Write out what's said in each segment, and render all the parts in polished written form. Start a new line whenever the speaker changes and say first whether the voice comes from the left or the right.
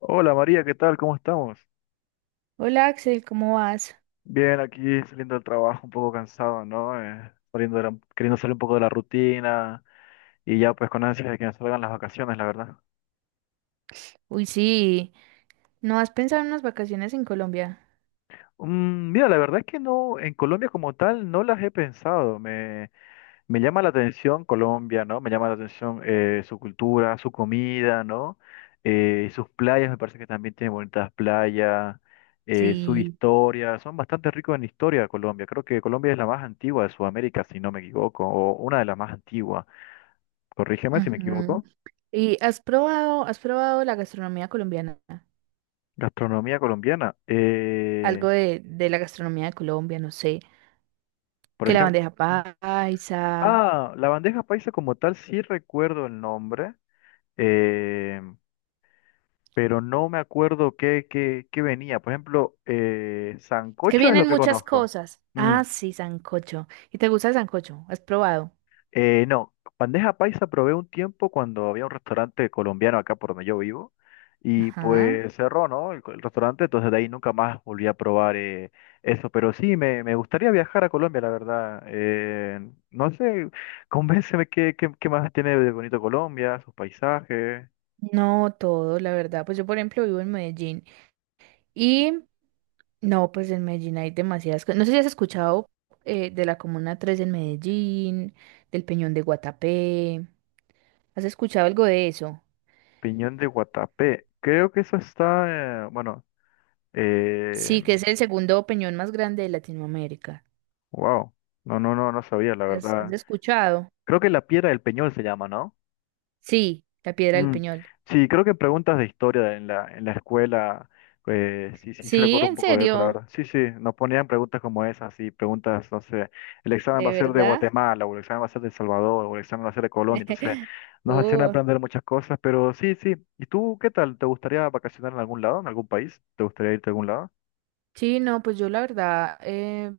left: Hola María, ¿qué tal? ¿Cómo estamos?
right: Hola Axel, ¿cómo vas?
left: Bien, aquí saliendo del trabajo, un poco cansado, ¿no? Saliendo queriendo salir un poco de la rutina y ya pues con ansias de que nos salgan las vacaciones, la verdad.
right: Uy, sí, ¿no has pensado en unas vacaciones en Colombia?
left: Mm, mira, la verdad es que no, en Colombia como tal no las he pensado. Me llama la atención Colombia, ¿no? Me llama la atención su cultura, su comida, ¿no? Sus playas, me parece que también tiene bonitas playas, su
right: Sí.
left: historia. Son bastante ricos en historia Colombia. Creo que Colombia es la más antigua de Sudamérica, si no me equivoco, o una de las más antiguas. Corrígeme si me
right: Ujú.
left: equivoco.
right: ¿Y has probado la gastronomía colombiana?
left: Gastronomía colombiana.
right: Algo de la gastronomía de Colombia, no sé,
left: Por
right: que la
left: ejemplo,
right: bandeja paisa,
left: ah, la bandeja paisa como tal, sí recuerdo el nombre. Eh, pero no me acuerdo qué venía. Por ejemplo,
right: es que
left: sancocho es lo
right: vienen
left: que
right: muchas
left: conozco.
right: cosas.
left: Mm,
right: Ah, sí, sancocho. ¿Y te gusta el sancocho? ¿Has probado?
left: no, bandeja paisa probé un tiempo cuando había un restaurante colombiano acá por donde yo vivo y
right: Ajá.
left: pues cerró, ¿no? El restaurante, entonces de ahí nunca más volví a probar eso. Pero sí, me gustaría viajar a Colombia, la verdad. No sé, convénceme qué más tiene de bonito Colombia, sus paisajes.
right: No todo, la verdad. Pues yo, por ejemplo, vivo en Medellín y... No, pues en Medellín hay demasiadas cosas. No sé si has escuchado de la Comuna Tres en Medellín, del Peñón de Guatapé. ¿Has escuchado algo de eso?
left: Piñón de Guatapé. Creo que eso está, bueno, eh,
right: Sí, que es el segundo peñón más grande de Latinoamérica.
left: wow. No, no, no, no sabía, la
right: ¿Has, has
left: verdad.
right: escuchado?
left: Creo que la piedra del Peñol se llama, ¿no?
right: Sí, la Piedra del
left: Mm.
right: Peñol.
left: Sí, creo que en preguntas de historia en la escuela, pues sí, sí, sí
right: Sí,
left: recuerdo un
right: en
left: poco de eso, la
right: serio,
left: verdad. Sí, sí, nos ponían preguntas como esas, sí, preguntas, no sé, el examen va a
right: de
left: ser de
right: verdad.
left: Guatemala, o el examen va a ser de El Salvador, o el examen va a ser de Colombia, entonces nos hacían
right: Uh,
left: aprender muchas cosas, pero sí, sí. ¿Y tú qué tal? ¿Te gustaría vacacionar en algún lado, en algún país? ¿Te gustaría irte a algún lado?
right: sí, no, pues yo la verdad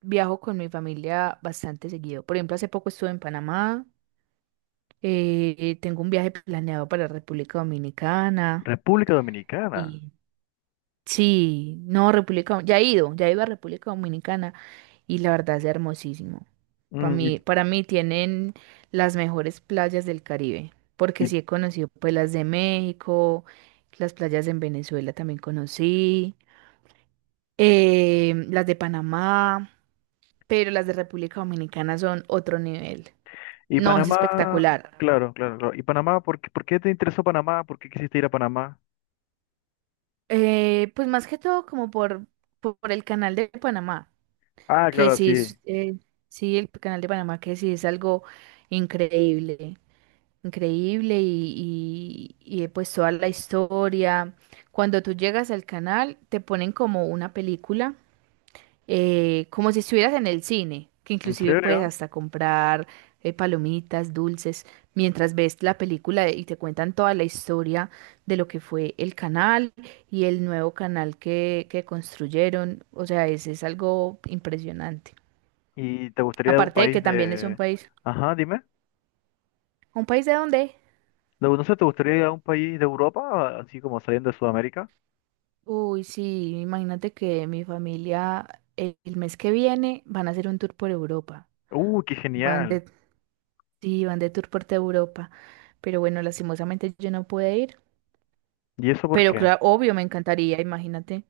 right: viajo con mi familia bastante seguido. Por ejemplo, hace poco estuve en Panamá. Tengo un viaje planeado para República Dominicana.
left: República Dominicana.
right: Y sí, no, República, ya he ido a República Dominicana y la verdad es hermosísimo.
left: Mm,
right: Para mí tienen las mejores playas del Caribe, porque
left: ¿y,
right: sí he conocido pues las de México, las playas en Venezuela también conocí, las de Panamá, pero las de República Dominicana son otro nivel.
left: ¿y
right: No, es
left: Panamá,
right: espectacular.
left: claro, claro, claro? ¿Y Panamá? Por qué te interesó Panamá? ¿Por qué quisiste ir a Panamá?
right: Pues más que todo como por el canal de Panamá.
left: Ah,
right: Que
left: claro,
right: sí
left: sí.
right: es, sí, el canal de Panamá, que sí es algo increíble, increíble pues toda la historia. Cuando tú llegas al canal, te ponen como una película, como si estuvieras en el cine, que
left: ¿En
right: inclusive puedes
left: serio?
right: hasta comprar palomitas, dulces, mientras ves la película y te cuentan toda la historia de lo que fue el canal y el nuevo canal que construyeron. O sea, es algo impresionante.
left: ¿Y te gustaría ir a un
right: Aparte de
left: país
right: que también es un
left: de...
right: país.
left: Ajá, dime.
right: ¿Un país de dónde?
left: No sé, ¿te gustaría ir a un país de Europa, así como saliendo de Sudamérica?
right: Uy, sí, imagínate que mi familia el mes que viene van a hacer un tour por Europa.
left: Qué
right: Van
left: genial.
right: de... sí, van de tour por toda Europa. Pero bueno, lastimosamente yo no pude ir.
left: ¿Y eso por
right: Pero
left: qué?
right: claro, obvio, me encantaría, imagínate.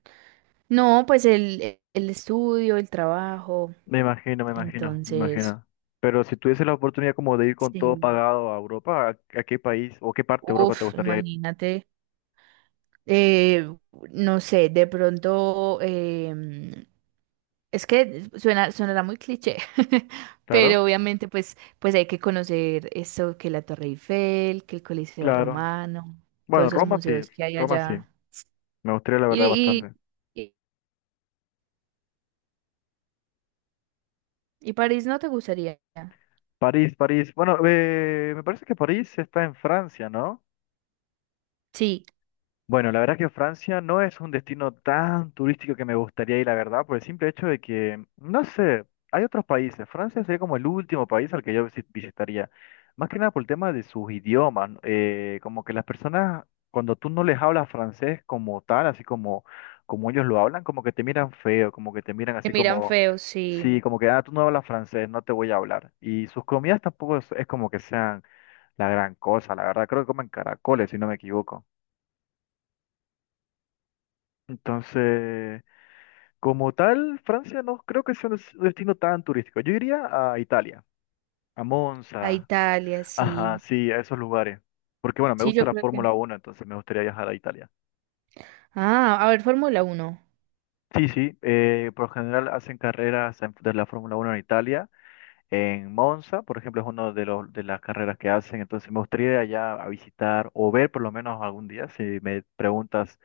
right: No, pues el estudio, el trabajo.
left: Me imagino, me imagino, me
right: Entonces,
left: imagino. Pero si tuviese la oportunidad como de ir con todo
right: sí.
left: pagado a Europa, ¿a qué país o qué parte de Europa te
right: Uf,
left: gustaría ir?
right: imagínate. eh, no sé, de pronto, es que suena, sonará muy cliché,
left: Claro,
right: pero obviamente pues, pues hay que conocer eso, que la Torre Eiffel, que el Coliseo
left: claro.
right: Romano, todos
left: Bueno,
right: esos
left: Roma sí,
right: museos que hay
left: Roma sí.
right: allá.
left: Me gustaría la verdad
right: Y,
left: bastante.
right: y, y, París no te gustaría.
left: París, París. Bueno, me parece que París está en Francia, ¿no?
right: Sí,
left: Bueno, la verdad que Francia no es un destino tan turístico que me gustaría ir, la verdad, por el simple hecho de que, no sé, hay otros países. Francia sería como el último país al que yo visitaría. Más que nada por el tema de sus idiomas, ¿no? Como que las personas, cuando tú no les hablas francés como tal, así como, como ellos lo hablan, como que te miran feo, como que te miran
right: que
left: así
right: miran
left: como...
right: feo, sí.
left: Sí, como que, ah, tú no hablas francés, no te voy a hablar. Y sus comidas tampoco es, es como que sean la gran cosa, la verdad, creo que comen caracoles, si no me equivoco. Entonces, como tal, Francia no creo que sea un destino tan turístico. Yo iría a Italia, a
right: A
left: Monza,
right: Italia,
left: ajá,
right: sí.
left: sí, a esos lugares. Porque bueno, me
right: Sí,
left: gusta
right: yo
left: la
right: creo que...
left: Fórmula Uno, entonces me gustaría viajar a Italia.
right: Ah, a ver, Fórmula Uno.
left: Sí, sí, por lo general hacen carreras de la Fórmula Uno en Italia. En Monza, por ejemplo, es una de, de las carreras que hacen, entonces me gustaría ir allá a visitar o ver por lo menos algún día, si me preguntas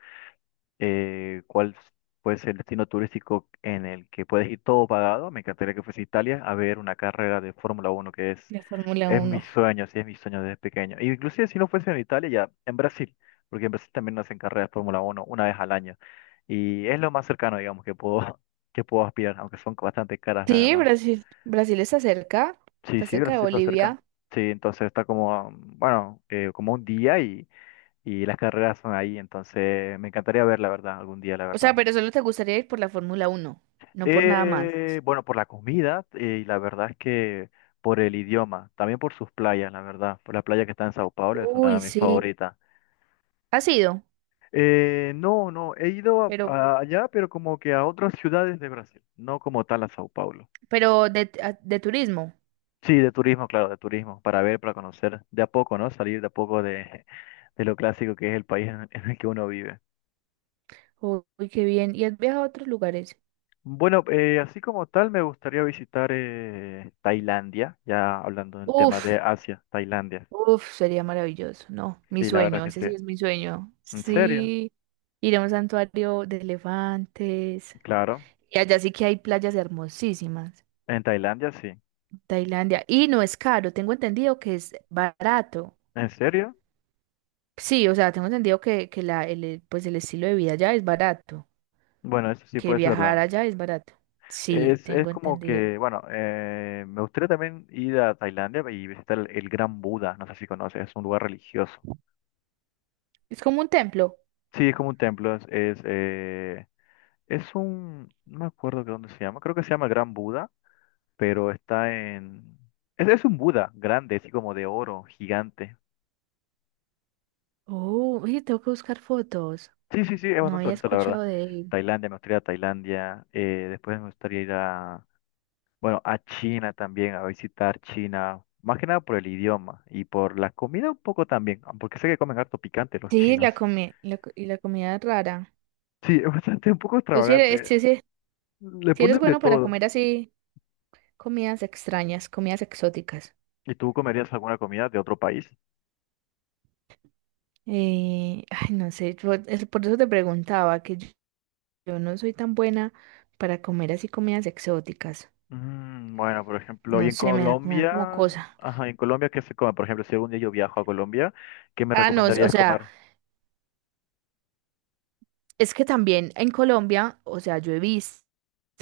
left: cuál puede ser el destino turístico en el que puedes ir todo pagado. Me encantaría que fuese Italia a ver una carrera de Fórmula Uno, que
right: La Fórmula
left: es mi
right: Uno.
left: sueño, sí, es mi sueño desde pequeño. Y inclusive si no fuese en Italia, ya en Brasil, porque en Brasil también hacen carreras de Fórmula Uno una vez al año. Y es lo más cercano, digamos, que puedo, que puedo aspirar, aunque son bastante caras, la
right: Sí,
left: verdad.
right: Brasil. Brasil
left: Sí,
right: está
left: sí,
right: cerca de
left: Brasil está cerca.
right: Bolivia.
left: Sí, entonces está como, bueno, como un día, y las carreras son ahí, entonces me encantaría ver, la verdad, algún día, la
right: O sea,
left: verdad.
right: pero solo te gustaría ir por la Fórmula Uno, no por nada más.
left: Bueno, por la comida y la verdad es que por el idioma, también por sus playas, la verdad. Por la playa que está en Sao Paulo es una de
right: Uy,
left: mis
right: sí.
left: favoritas.
right: Ha sido,
left: No, no, he ido
right: pero,
left: allá, pero como que a otras ciudades de Brasil, no como tal a Sao Paulo.
right: pero de, de turismo.
left: Sí, de turismo, claro, de turismo, para ver, para conocer de a poco, ¿no? Salir de a poco de, de lo clásico que es el país en el que uno vive.
right: Uy, qué bien. ¿Y has viajado a otros lugares?
left: Bueno, así como tal, me gustaría visitar Tailandia, ya hablando del tema
right: Uf,
left: de Asia, Tailandia.
right: sería maravilloso. No, mi
left: Sí, la verdad
right: sueño,
left: que
right: ese sí
left: sí.
right: es mi sueño.
left: ¿En serio?
right: Sí, ir a un santuario de elefantes.
left: Claro.
right: Y allá sí que hay playas hermosísimas.
left: En Tailandia sí.
right: Tailandia. Y no es caro, tengo entendido que es barato.
left: ¿En serio?
right: Sí, o sea, tengo entendido que pues el estilo de vida allá es barato,
left: Bueno, eso sí
right: que
left: puede ser verdad.
right: viajar allá es barato. Sí,
left: Es
right: tengo
left: como
right: entendido.
left: que, bueno, me gustaría también ir a Tailandia y visitar el Gran Buda. No sé si conoces, es un lugar religioso.
right: Es como un templo.
left: Sí, es como un templo, es un, no me acuerdo de dónde se llama, creo que se llama Gran Buda, pero está en, es un Buda grande, así como de oro, gigante.
right: Oh, oye, tengo que buscar fotos.
left: Sí, sí, sí, es
right: No
left: bastante
right: había
left: bonito, la verdad.
right: escuchado de él.
left: Tailandia, me gustaría ir a Tailandia, después me gustaría ir a, bueno, a China también, a visitar China, más que nada por el idioma y por la comida un poco también, ah, porque sé que comen harto picante los
right: Sí,
left: chinos.
right: y la comida rara.
left: Sí, es bastante un poco
right: Tú si eres,
left: extravagante. Le
right: sí eres
left: ponen de
right: bueno para
left: todo.
right: comer así comidas extrañas, comidas exóticas.
left: ¿Y tú comerías alguna comida de otro país?
right: Ay, no sé, es por eso te preguntaba, yo no soy tan buena para comer así comidas exóticas.
left: Mm, bueno, por ejemplo,
right: No
left: y en
right: sé, me da
left: Colombia,
right: como cosa.
left: ajá, ¿y en Colombia qué se come? Por ejemplo, si algún día yo viajo a Colombia, ¿qué me
right: Ah, no, o
left: recomendarías
right: sea.
left: comer?
right: Es que también en Colombia, o sea, yo he visto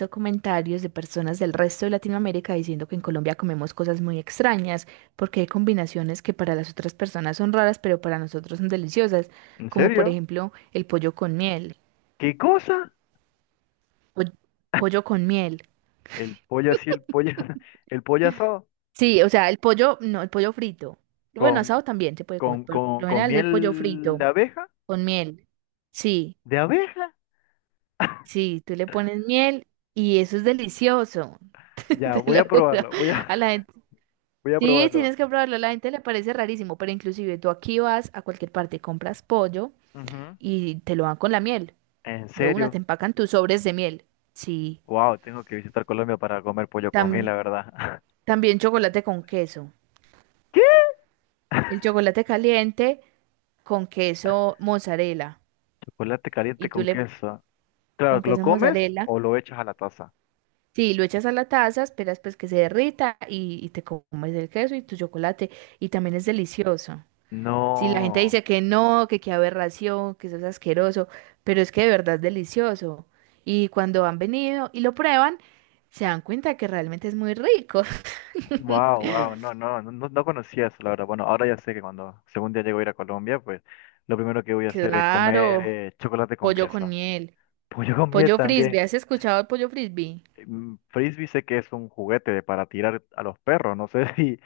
right: comentarios de personas del resto de Latinoamérica diciendo que en Colombia comemos cosas muy extrañas, porque hay combinaciones que para las otras personas son raras, pero para nosotros son deliciosas,
left: ¿En
right: como por
left: serio?
right: ejemplo el pollo con miel,
left: ¿Qué cosa?
right: po- pollo con miel.
left: El pollo así, el pollo, el pollo asado
right: Sí, o sea, el pollo, no, el pollo frito. Bueno,
left: con,
right: asado también se puede comer, pero por lo
left: con
right: general es el pollo
left: miel de
right: frito
left: abeja,
right: con miel. Sí,
left: de abeja.
right: sí, tú le pones miel y eso es delicioso,
left: Ya,
right: te
left: voy
right: lo
left: a
right: juro.
left: probarlo, voy a,
right: A la gente...
left: voy a
right: Sí,
left: probarlo.
right: tienes que probarlo, a la gente le parece rarísimo, pero inclusive tú aquí vas a cualquier parte, compras pollo
left: Ujú.
right: y te lo dan con la miel.
left: ¿En
right: De una te
left: serio?
right: empacan tus sobres de miel. Sí,
left: Wow, tengo que visitar Colombia para comer pollo con miel,
right: tam-
left: la verdad.
right: también chocolate con queso.
left: ¿Qué?
right: El chocolate caliente con queso mozzarella.
left: Chocolate
right: Y
left: caliente
right: tú
left: con
right: le...
left: queso.
right: con
left: Claro, ¿lo
right: queso
left: comes
right: mozzarella.
left: o lo echas a la taza?
right: Sí, lo echas a la taza, esperas pues que se derrita y te comes el queso y tu chocolate. Y también es delicioso. Si la gente
left: No.
right: dice que no, que qué aberración, que eso es asqueroso, pero es que de verdad es delicioso. Y cuando han venido y lo prueban, se dan cuenta que realmente es muy rico.
left: Wow, wow, no, no, no, no conocía eso, la verdad. Bueno, ahora ya sé que cuando según día llego a ir a Colombia, pues lo primero que voy a hacer es comer
right: Claro,
left: chocolate con
right: pollo con
left: queso.
right: miel,
left: Pollo con miel
right: pollo
left: también.
right: frisbee. ¿Has escuchado el pollo frisbee?
left: Mm, Frisbee sé que es un juguete para tirar a los perros, no sé si...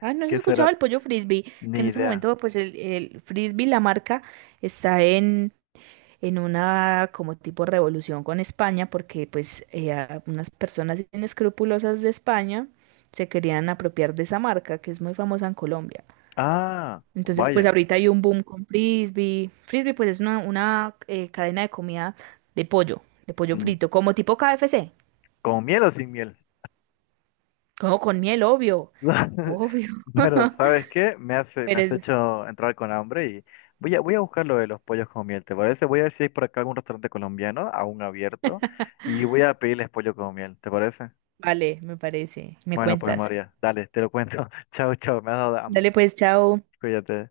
right: Ah, no has
left: ¿Qué
right: escuchado
left: será?
right: el pollo frisbee, que
left: Ni
right: en ese
left: idea.
right: momento pues el frisbee, la marca, está en una como tipo revolución con España, porque pues unas personas inescrupulosas de España se querían apropiar de esa marca que es muy famosa en Colombia.
left: Ah,
right: Entonces pues
left: vaya.
right: ahorita hay un boom con Frisbee. Frisbee pues es una, cadena de comida de pollo
left: Mm,
right: frito, como tipo KFC,
left: ¿con miel o sin miel?
right: como con miel, obvio, obvio.
left: Pero, ¿sabes qué? Me hace, me
right: Pero
left: has hecho entrar con hambre y voy a, voy a buscar lo de los pollos con miel, ¿te parece? Voy a ver si hay por acá algún restaurante colombiano aún abierto y voy a pedirles pollo con miel, ¿te parece?
right: vale, me parece, me
left: Bueno, pues
right: cuentas.
left: María, dale, te lo cuento. Chao, chao, me has dado
right: Dale
left: hambre.
right: pues, chao.
left: Cuídate.